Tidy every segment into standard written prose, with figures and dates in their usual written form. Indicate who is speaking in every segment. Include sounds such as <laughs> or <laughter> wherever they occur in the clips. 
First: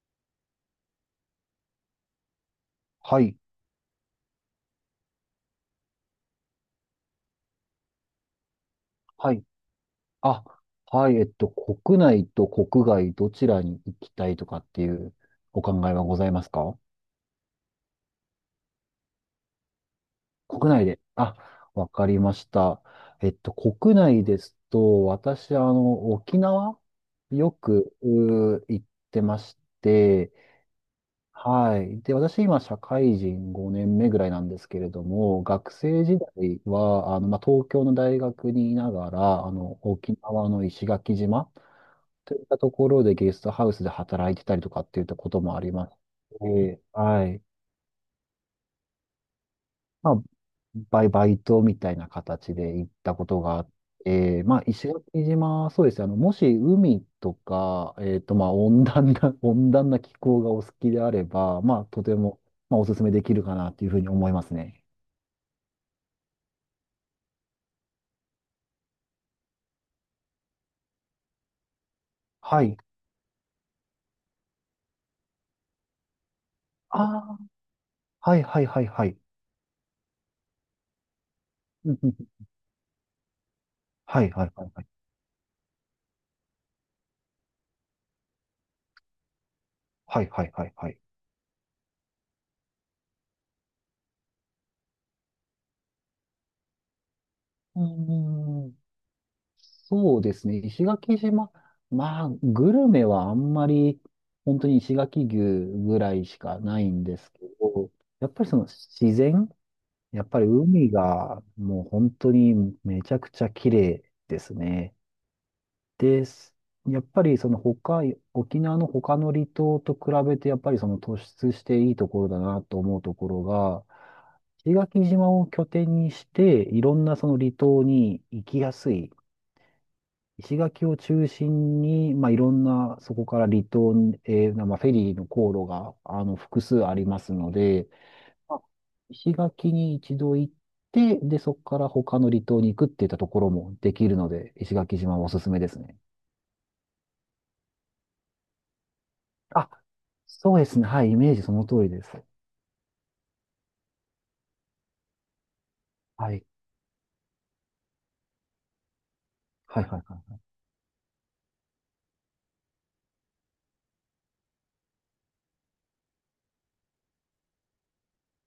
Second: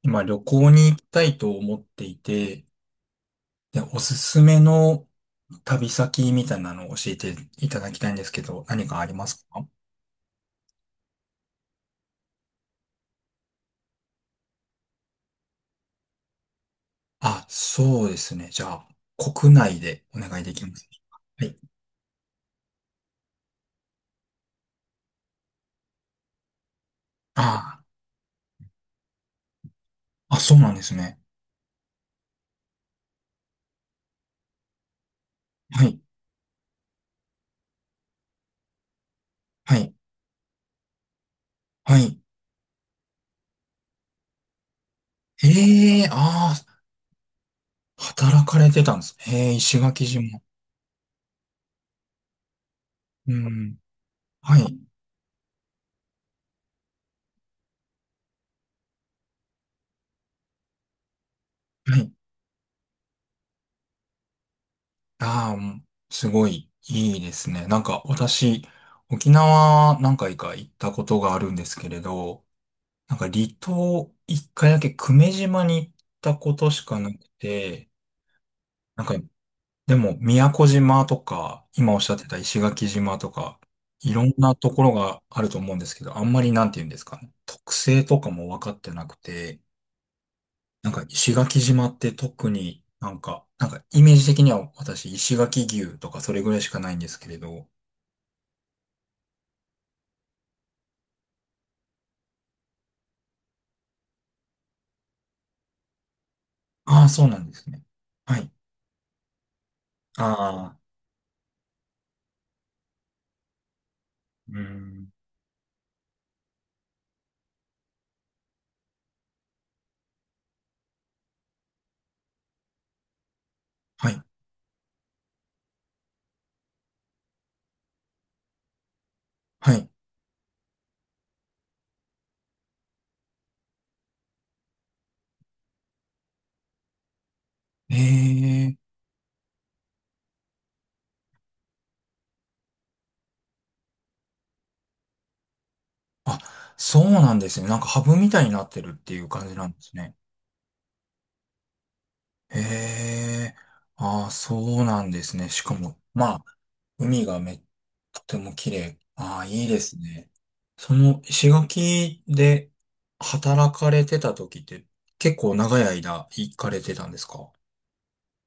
Speaker 1: 今旅行に行きたいと思っていて、
Speaker 2: はい、
Speaker 1: で、おすすめの旅先みたいなのを教えていただきたいんですけど、何かありま
Speaker 2: はい。
Speaker 1: すか？
Speaker 2: あ、はい、国内と国外どちらに行きたいとかっていうお考えはございますか？
Speaker 1: あ、そうですね。じゃあ、国内でお願いできま
Speaker 2: 国内
Speaker 1: すでし
Speaker 2: で。
Speaker 1: ょうか。
Speaker 2: あ、
Speaker 1: はい。
Speaker 2: わかりました。国内ですと、私、沖縄よ
Speaker 1: あ
Speaker 2: く、うー行ってまして、
Speaker 1: あ、あ、そうなんですね。
Speaker 2: はい。で、私、今、社会人5年目ぐらいなんですけれども、学
Speaker 1: はい。
Speaker 2: 生時代は、まあ、東京の大学にいながら、
Speaker 1: はい。
Speaker 2: 沖縄の石垣島
Speaker 1: はい。
Speaker 2: といったところでゲストハウスで働いてたりとかっていったこともあります
Speaker 1: ええ、あ
Speaker 2: し、はい。
Speaker 1: あ、働かれてたんです。ええ、石垣
Speaker 2: まあ、
Speaker 1: 島。
Speaker 2: バイトみたいな形で行ったこ
Speaker 1: う
Speaker 2: とがあっ
Speaker 1: ん。
Speaker 2: て、ま
Speaker 1: は
Speaker 2: あ、
Speaker 1: い。
Speaker 2: 石垣島、そうですね。もし海とか、まあ、温暖な、<laughs> 温暖な気候がお好きであれば、まあ、
Speaker 1: は
Speaker 2: と
Speaker 1: い。
Speaker 2: ても、まあ、お勧めできるかなというふうに思いますね。
Speaker 1: ああ、うん。すごいいいですね。なんか私、沖縄何回か行ったことがあるんですけれど、
Speaker 2: はい。
Speaker 1: なんか離島一回だけ久米島に行ったことし
Speaker 2: あ
Speaker 1: かなく
Speaker 2: あ、
Speaker 1: て、
Speaker 2: はいはいはい
Speaker 1: なん
Speaker 2: は
Speaker 1: か
Speaker 2: い。
Speaker 1: でも宮古島とか、
Speaker 2: う
Speaker 1: 今お
Speaker 2: ん
Speaker 1: っ
Speaker 2: う
Speaker 1: しゃ
Speaker 2: ん、
Speaker 1: ってた石垣島とか、い
Speaker 2: は
Speaker 1: ろ
Speaker 2: い
Speaker 1: ん
Speaker 2: はい
Speaker 1: な
Speaker 2: は
Speaker 1: と
Speaker 2: い
Speaker 1: こ
Speaker 2: はい。
Speaker 1: ろがあると思うんですけど、あんまりなんて言うんですかね、特性とかも分かってなくて、
Speaker 2: はいはいはい
Speaker 1: な
Speaker 2: は
Speaker 1: ん
Speaker 2: い。
Speaker 1: か石垣島って特になんか、なんかイメージ的には私石垣牛とかそれぐらいしかないんですけれど。
Speaker 2: うんうんうん、そうですね。石垣島。まあ、グルメはあんまり、本当に石垣牛ぐらいしかない
Speaker 1: あ
Speaker 2: ん
Speaker 1: あ、
Speaker 2: で
Speaker 1: そう
Speaker 2: す
Speaker 1: な
Speaker 2: け
Speaker 1: んですね。
Speaker 2: ど、やっ
Speaker 1: は
Speaker 2: ぱり
Speaker 1: い。
Speaker 2: その自然、や
Speaker 1: あ
Speaker 2: っぱり
Speaker 1: あ、
Speaker 2: 海がもう本当にめちゃくちゃ綺麗です
Speaker 1: う
Speaker 2: ね。
Speaker 1: ん。
Speaker 2: で、やっぱりその他、沖縄の他の離島と比べて、やっぱりその突出していいところだなと思うところが、
Speaker 1: はい。
Speaker 2: 石垣島を拠点にして、いろんなその離島に行きやすい。
Speaker 1: はい。
Speaker 2: 石垣を中心に、まあ、いろんな、そこから離島、まあ、フェリーの航路が、複数ありますので、
Speaker 1: え
Speaker 2: まあ
Speaker 1: え。
Speaker 2: 石垣に一度行って、で、そこから他の離島に行くっていったところもできるので、石垣島はおすすめですね。
Speaker 1: あ、そうなんですね。なんかハブみたいになってるっていう感じな
Speaker 2: あ、
Speaker 1: んですね。
Speaker 2: そうですね。はい、イメージその通りです。
Speaker 1: へえ、ああ、そうなんですね。しかも、ま
Speaker 2: は
Speaker 1: あ、
Speaker 2: い。
Speaker 1: 海がめ、とても綺麗。ああ、いいで
Speaker 2: はい、
Speaker 1: す
Speaker 2: はい、
Speaker 1: ね。
Speaker 2: は
Speaker 1: その、石垣で働かれてた時って、結構長い間行かれてたんですか？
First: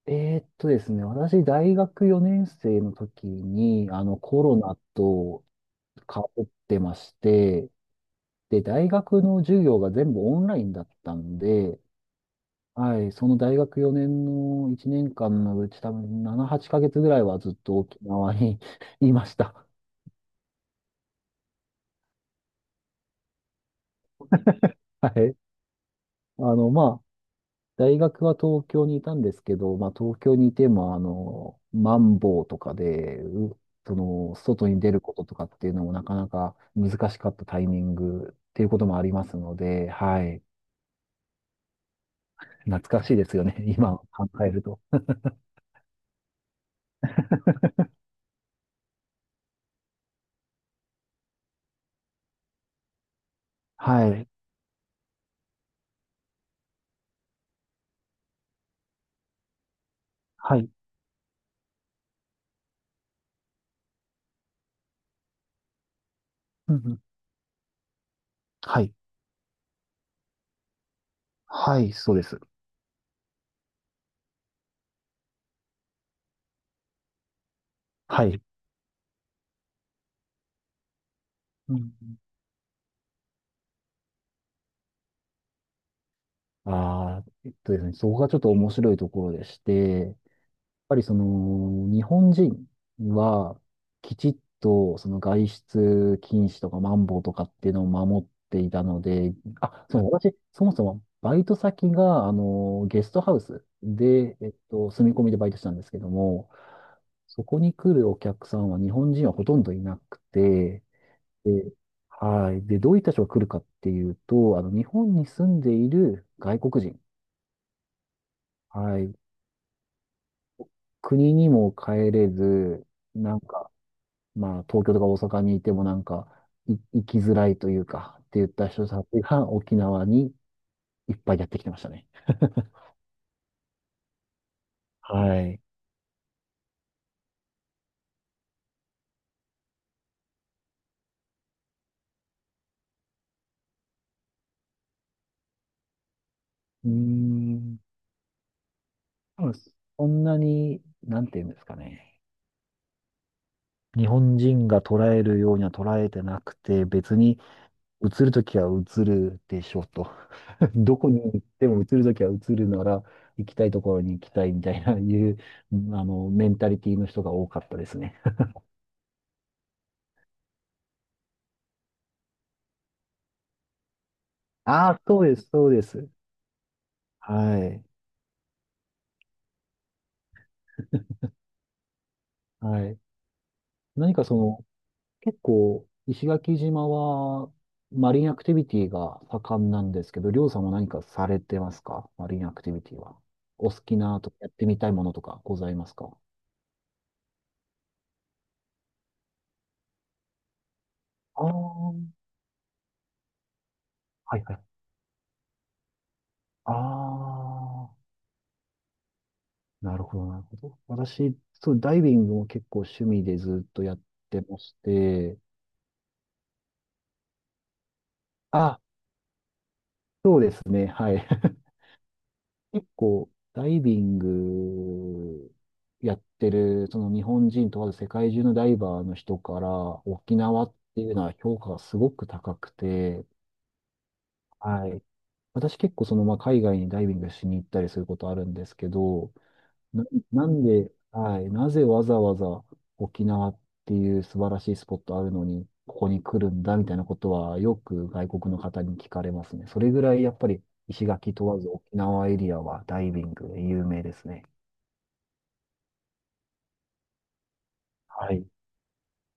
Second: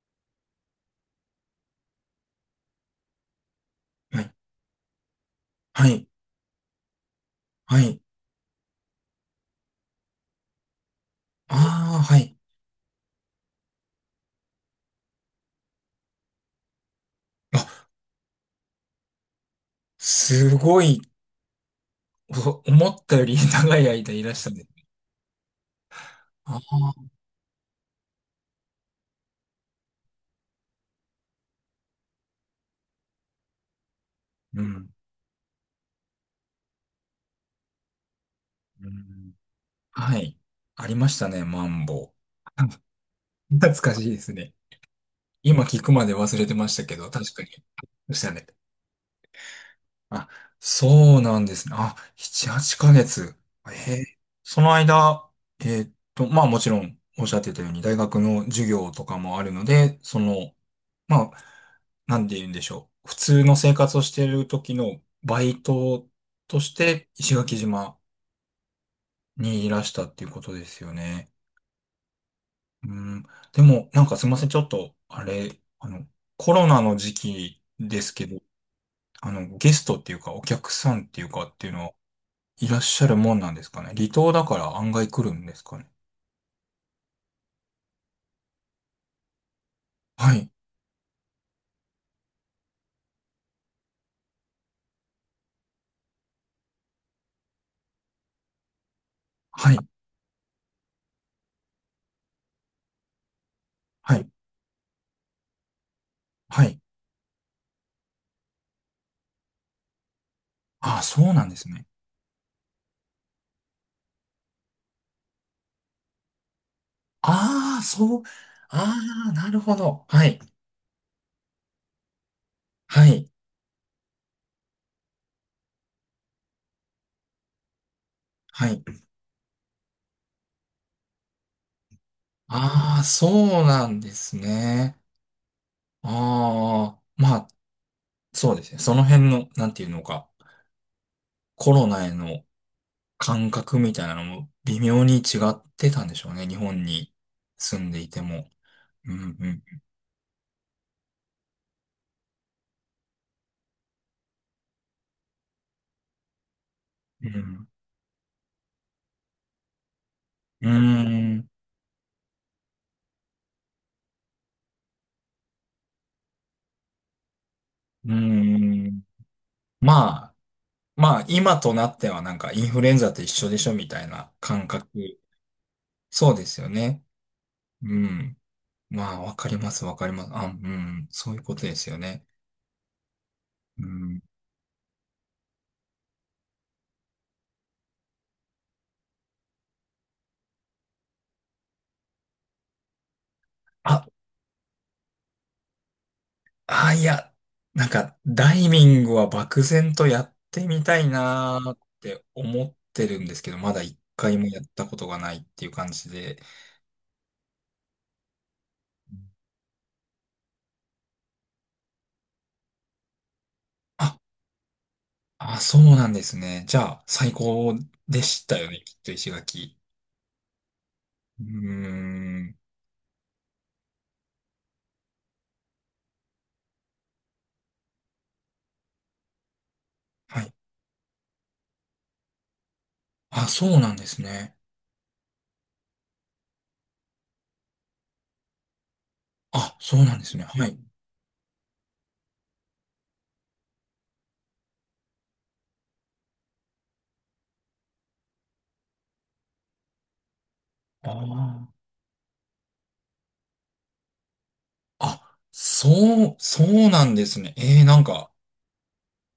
Speaker 2: い。ですね、私、大学4年生の時に、
Speaker 1: はい。
Speaker 2: コロナと
Speaker 1: はい。
Speaker 2: かってまして、
Speaker 1: はい。
Speaker 2: で、大学の授業が全部オンラインだったんで、
Speaker 1: ああ、はい。
Speaker 2: はい、その大学4年の1年間のうち多分7、8ヶ月ぐらいはずっと
Speaker 1: あ、
Speaker 2: 沖縄に <laughs> いました。
Speaker 1: すごい、お思ったより <laughs> 長い間いらしたね。
Speaker 2: はい。
Speaker 1: あ
Speaker 2: まあ、
Speaker 1: あ、
Speaker 2: 大学は東京にいたんですけど、まあ、東京にいても、マンボウとかで、うその、
Speaker 1: う
Speaker 2: 外に
Speaker 1: ん。
Speaker 2: 出ることとかっていうのもなかなか難しかったタイミングっていうこと
Speaker 1: う
Speaker 2: もありま
Speaker 1: ん。
Speaker 2: すので、
Speaker 1: は
Speaker 2: は
Speaker 1: い。
Speaker 2: い。
Speaker 1: ありましたね、マンボウ。<laughs>
Speaker 2: 懐かしいですよね、
Speaker 1: 懐か
Speaker 2: 今
Speaker 1: しいで
Speaker 2: 考
Speaker 1: す
Speaker 2: え
Speaker 1: ね。
Speaker 2: ると。
Speaker 1: 今聞くまで忘れてましたけど、確かに。
Speaker 2: <laughs>
Speaker 1: でしたね。あ、そうなんですね。あ、7、8ヶ月。え
Speaker 2: は
Speaker 1: ー
Speaker 2: い。
Speaker 1: その間、まあもちろんおっしゃってたように大学の授業とかもあるので、その、
Speaker 2: はい。
Speaker 1: まあ、なんて言うんでしょう。普通の生活をしている時のバイトとし
Speaker 2: うん、
Speaker 1: て石垣島
Speaker 2: はい。
Speaker 1: にいらしたっていうことですよね。
Speaker 2: はい、そうです。
Speaker 1: うん。でも、なんかすいません。ちょっと、あれ、コロナの時期です
Speaker 2: は
Speaker 1: けど、
Speaker 2: い。
Speaker 1: ゲストっていうか、お客さんっていうかっていう
Speaker 2: う
Speaker 1: のは、
Speaker 2: ん。
Speaker 1: いらっしゃるもんなんですかね。離島だから案外来るんですかね。
Speaker 2: ああ、ですね、そこがちょっと面白いところでして、やっ
Speaker 1: はい、
Speaker 2: ぱり日本人は、きちっと、その外出禁止とか、マンボウとかっていうのを守っていたので、
Speaker 1: はい、
Speaker 2: あ、そう、私、そもそも、バイト先が、ゲストハウス
Speaker 1: はい、
Speaker 2: で、住み込みでバイトしたんですけども、
Speaker 1: はい。
Speaker 2: そこに来るお客さんは日本人はほとんどいなくて、
Speaker 1: ああ、そうなんです
Speaker 2: で、
Speaker 1: ね。
Speaker 2: はい。で、どういった人が来るかっていうと、日本に住んでいる外国人。
Speaker 1: ああ、そう、あ
Speaker 2: はい。
Speaker 1: あ、なるほど。はい、
Speaker 2: 国にも帰れず、
Speaker 1: はい、
Speaker 2: なんか、まあ、東京とか大阪にいてもなんか、行きづらいというか、って言っ
Speaker 1: は
Speaker 2: た
Speaker 1: い。
Speaker 2: 人たちが沖縄にいっぱいやってきてましたね。<laughs>
Speaker 1: ああ、そうなんですね。
Speaker 2: はい。
Speaker 1: ああ、まあ、そうですね。その辺の、なんていうのか、コロナへの感覚みたいなのも微妙に違ってたんでしょうね。日本
Speaker 2: うー
Speaker 1: に住
Speaker 2: ん。
Speaker 1: んでいても。うん、
Speaker 2: 多
Speaker 1: う
Speaker 2: 分
Speaker 1: ん。
Speaker 2: そんなに、なんていうんですかね。日本人が捉えるようには捉えてなくて、別
Speaker 1: う
Speaker 2: に
Speaker 1: ん。
Speaker 2: 映るときは映るでしょうと。
Speaker 1: うー
Speaker 2: <laughs> どこに行っ
Speaker 1: ん、
Speaker 2: ても移るときは移るなら、行きたいところに行きたいみたいな、いう、メンタリティの人が多かったです
Speaker 1: うー
Speaker 2: ね。
Speaker 1: ん。まあ、まあ、今となってはなんかインフルエンザと一緒でしょみたいな
Speaker 2: <laughs>
Speaker 1: 感覚。
Speaker 2: ああ、そうです、そうです。
Speaker 1: そうですよね。
Speaker 2: はい。
Speaker 1: うん。まあ、わかります、わかります。あ、うん、そういうことですよね。
Speaker 2: はい。
Speaker 1: う
Speaker 2: 何
Speaker 1: ん。
Speaker 2: か結構、石垣島は、マリンアクティビティが盛んなんですけど、りょうさんも何かされてますか？マリンアクティビティは。お好き
Speaker 1: あ、
Speaker 2: なとか、やってみたいものとかございますか？
Speaker 1: あ、いや、なんか、ダイビングは漠然とやってみたい
Speaker 2: ああ
Speaker 1: なーっ
Speaker 2: ー、
Speaker 1: て思ってるんですけど、まだ一回
Speaker 2: はい
Speaker 1: も
Speaker 2: は
Speaker 1: や
Speaker 2: い。
Speaker 1: ったことがないっていう感じで。
Speaker 2: ああ。なるほど、なるほど。私、そう、ダイビングも結構趣味でずっとやっ
Speaker 1: あ、
Speaker 2: てまして、
Speaker 1: あ、そうなんですね。じゃあ、最高でしたよ
Speaker 2: あ、
Speaker 1: ね、きっと石垣。
Speaker 2: そうですね、はい。
Speaker 1: う
Speaker 2: <laughs>
Speaker 1: ーん。
Speaker 2: 結構、ダイビングやってる、その日本人問わず世界中のダイバーの人から、沖
Speaker 1: はい。
Speaker 2: 縄っていうのは評価がすごく高くて、
Speaker 1: あ、そうなんですね。
Speaker 2: はい。私結構まあ、海外にダイビングしに行ったりすることあるんですけど、
Speaker 1: あ、そ
Speaker 2: な、
Speaker 1: うなんですね。
Speaker 2: なん
Speaker 1: はい。
Speaker 2: で、はい、なぜわざわざ沖縄っていう素晴らしいスポットあるのに、ここに来るんだみたいなことはよく外国の方に聞かれますね。それぐらいやっぱり石
Speaker 1: あ
Speaker 2: 垣問わず
Speaker 1: あ。
Speaker 2: 沖縄エリアはダイビングで有名ですね。
Speaker 1: あ、そう、そうなんですね。えー、なんか、
Speaker 2: はい。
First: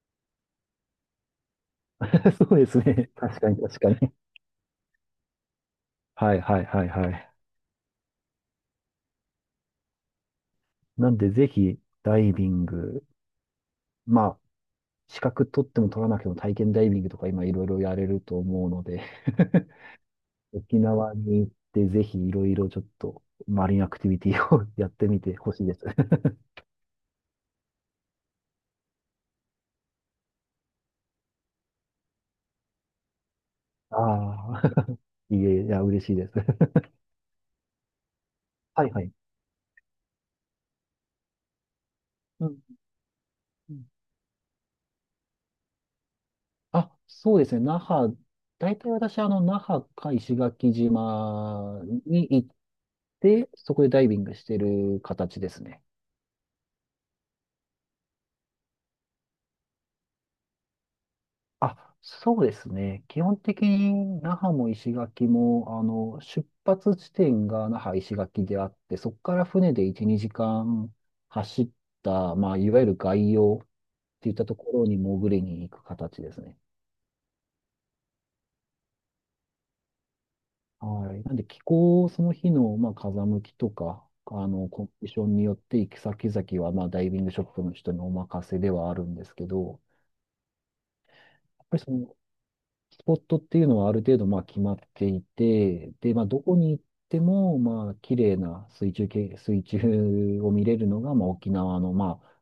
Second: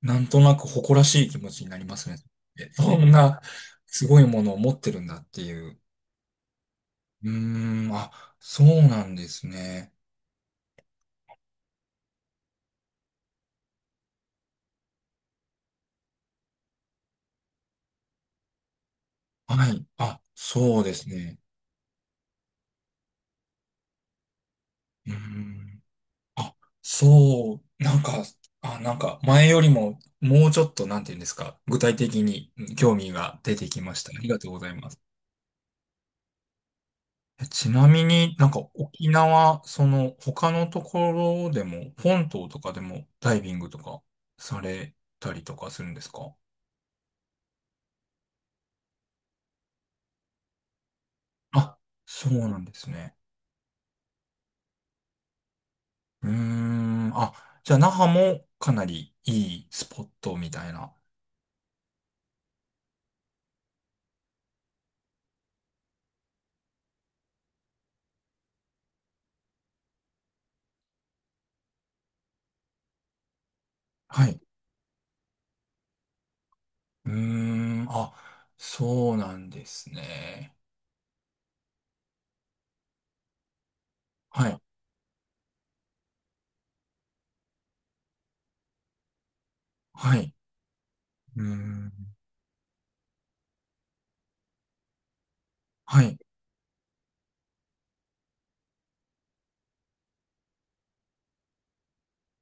Speaker 1: なんとなく誇らしい気持ちになりますね。
Speaker 2: <laughs> そうで
Speaker 1: え、
Speaker 2: す
Speaker 1: そん
Speaker 2: ね。
Speaker 1: な、
Speaker 2: 確かに確か
Speaker 1: す
Speaker 2: に。
Speaker 1: ごいものを持ってるんだっていう。
Speaker 2: はいはいはいは
Speaker 1: う
Speaker 2: い。
Speaker 1: ーん、あ、そうなんですね。
Speaker 2: なんでぜひダイビング、まあ、資格取っても取らなくても体験ダイビングとか今いろいろやれると思うので
Speaker 1: はい。あ、
Speaker 2: 沖
Speaker 1: そうです
Speaker 2: 縄
Speaker 1: ね。
Speaker 2: に行って、ぜひいろいろちょっとマリンアクティビティを <laughs> やって
Speaker 1: うー
Speaker 2: みてほしいで
Speaker 1: ん。
Speaker 2: す。<laughs>
Speaker 1: あ、そう、なんか、あ、なんか前よりももうちょっとなんて言うんですか、具体的にうん興味が出てきました。ありがとう
Speaker 2: あ
Speaker 1: ござい
Speaker 2: あ、
Speaker 1: ます。
Speaker 2: <laughs> いえいえ、いや、嬉しいです。<laughs>
Speaker 1: え、ちなみになんか
Speaker 2: はいは
Speaker 1: 沖
Speaker 2: い。
Speaker 1: 縄、その他のところでも、本
Speaker 2: う
Speaker 1: 島と
Speaker 2: ん
Speaker 1: かでもダイビング
Speaker 2: う
Speaker 1: と
Speaker 2: ん、
Speaker 1: かされたりとかするんですか？
Speaker 2: あ、そうですね。那覇、大体私、那覇か石垣
Speaker 1: あ、
Speaker 2: 島に
Speaker 1: そう
Speaker 2: 行っ
Speaker 1: なんですね。
Speaker 2: て、そこでダイビングしてる形ですね。
Speaker 1: うーん、あ、じゃあ那覇もかなりいいスポットみたいな。
Speaker 2: あ、そうですね。基本的に那覇も石垣も、出発地点が那覇石垣であって、そこから船で1、2時間走った、まあ、いわゆる外洋っ
Speaker 1: は
Speaker 2: ていっ
Speaker 1: い。
Speaker 2: たところに潜りに行く形ですね。
Speaker 1: うーん、あ、そうなんですね。
Speaker 2: はい。なんで気候、その日の、まあ、風向きとか、
Speaker 1: はい。
Speaker 2: コンディションによって行き先々は、まあ、ダイビングショップの人にお任せではあるんですけど、
Speaker 1: はい。うー
Speaker 2: やっぱりそ
Speaker 1: ん。
Speaker 2: のスポットっていうのはある程度まあ決まっていて、
Speaker 1: は
Speaker 2: で、
Speaker 1: い。
Speaker 2: まあどこに行ってもまあ綺麗な水中を見れるのがまあ沖縄のまあ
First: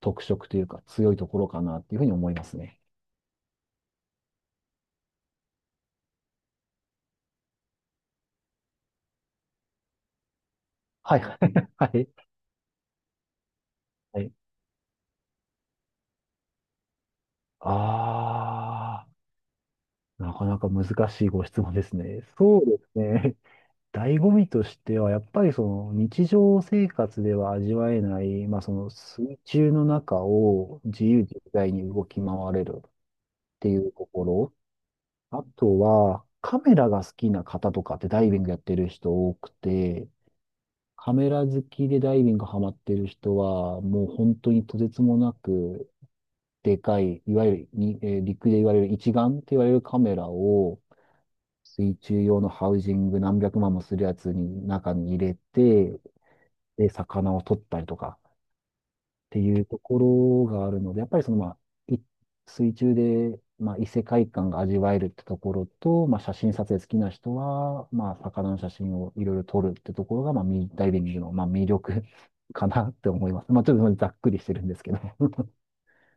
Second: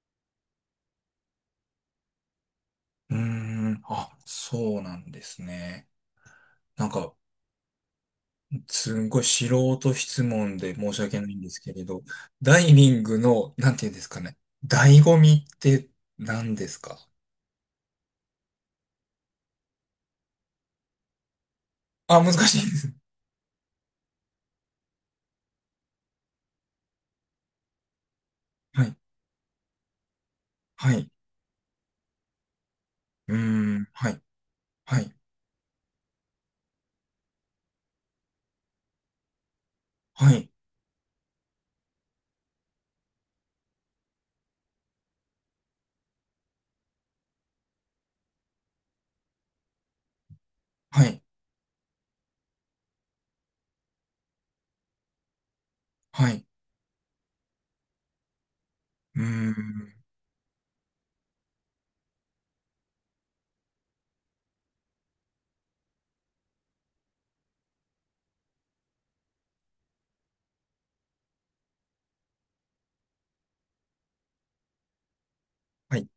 Speaker 2: 特色というか強いところかなっていうふうに思いますね。
Speaker 1: うーん。あ、そうなんですね。なんか、すんごい素人質問で申し
Speaker 2: は
Speaker 1: 訳
Speaker 2: い
Speaker 1: な
Speaker 2: は
Speaker 1: いん
Speaker 2: い。
Speaker 1: です
Speaker 2: <laughs>
Speaker 1: けれ
Speaker 2: は
Speaker 1: ど、
Speaker 2: い。
Speaker 1: ダイビングの、なんていうんですか
Speaker 2: はい、
Speaker 1: ね。醍醐味って何ですか？
Speaker 2: ああ、なかなか難しいご質問です
Speaker 1: あ、
Speaker 2: ね。
Speaker 1: 難し
Speaker 2: そう
Speaker 1: いで
Speaker 2: で
Speaker 1: す。
Speaker 2: すね。<laughs> 醍醐味としては、やっぱりその日常生活では味わえない、まあ
Speaker 1: <laughs>
Speaker 2: そ
Speaker 1: は
Speaker 2: の
Speaker 1: い。
Speaker 2: 水中の中を
Speaker 1: は
Speaker 2: 自
Speaker 1: い。
Speaker 2: 由自在に動き回れる。
Speaker 1: う
Speaker 2: ってい
Speaker 1: ーん。
Speaker 2: うと
Speaker 1: はい。
Speaker 2: ころ。
Speaker 1: はい。
Speaker 2: あとは、カメラが好きな方とかってダイビングやってる人多くて、
Speaker 1: はい。
Speaker 2: カメラ好きでダイビングハマってる人は、もう本当にとてつもなくでかい、いわゆるに、陸で言われる一眼って言われるカメラを、
Speaker 1: はい。
Speaker 2: 水中用のハウジング何百万もするやつに中に入れて、
Speaker 1: はい。
Speaker 2: で、魚を取ったりとか
Speaker 1: う
Speaker 2: って
Speaker 1: ー
Speaker 2: いうとこ
Speaker 1: ん。
Speaker 2: ろがあるので、やっぱりまあ、い水中で、まあ、異世界観が味わえるってところと、まあ、写真撮影好きな人は、まあ、魚の写真をいろいろ撮るってところが、まあ、ダイビングの、まあ、魅力 <laughs> かなって思います。まあ、ちょっとざっくりしてるんですけど。
Speaker 1: はい